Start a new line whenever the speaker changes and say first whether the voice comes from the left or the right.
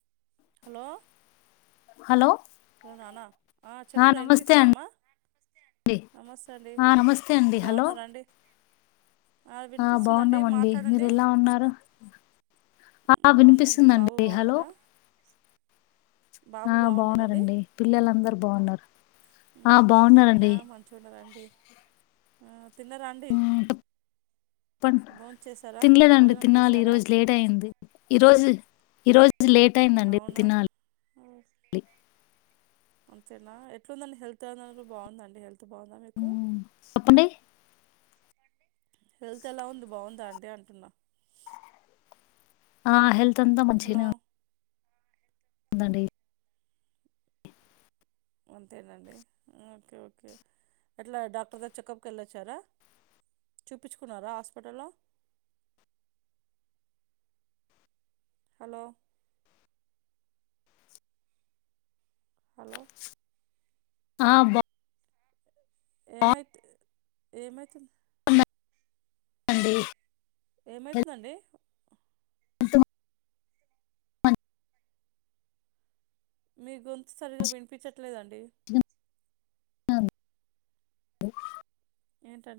right: hello
left: hello
right: నానా ఆ చెప్పురా
left: నమస్తే
right: వినిపిస్తుందమ్మా
left: అండి
right: నమస్తే అండి
left: ఆ నమస్తే అండి హలో
right: బాగున్నారా అండి
left: ఆ
right: వినిపిస్తుందండి
left: బాగున్నామండి మీరు
right: మాట్లాడండి
left: ఎలా ఉన్నారు ఆ ఆ
right: బాగున్నాండి బాబు
left: వినిపిస్తుందండి హలో
right: బాగున్నాడా బాబు
left: ఆ
right: బాగున్నాడండి
left: బావున్నానండి పిల్లలందరూ బాగున్నారు ఆ
right: ఉమ్,
left: బాగున్నారండి
right: ఆ, తిన్నరా అండి
left: మ్మ్,
right: భోజనం చేశారా
left: తినలేదండి
right: భోజనం
left: తినాలి
right: చేశారా
left: ఈరోజు లేట్ అయింది ఈరోజు ఈరోజుది లేట్ అయిందండి
right: అవునా
left: తినాలి
right: ఆ, అంతేనా ఎట్లుందండి హెల్త్ బాగుందండి హెల్త్ హెల్త్ బాగుందా మీకు
left: మ్మ్, చెప్పండి
right: హెల్త్ ఎలా ఉంది బాగుందా అండి అంటున్నా
left: ఆ హెల్త్ అంతా
right: హలో
left: మంచిగానే ఉందండి
right: ఓకే ఓకే ఎట్లా డాక్టర్ దగ్గర చెకప్కి వెళ్ళొచ్చారా చూపించుకున్నారా హాస్పిటల్లో హలో హలో
left: ఆ బా
right: ఏమైతే ఏమైతుంది
left: అండి
right: ఏమైతుందండి మీ గొంతు సరిగా వినిపించట్లేదండి
left: అను
right: ఏంట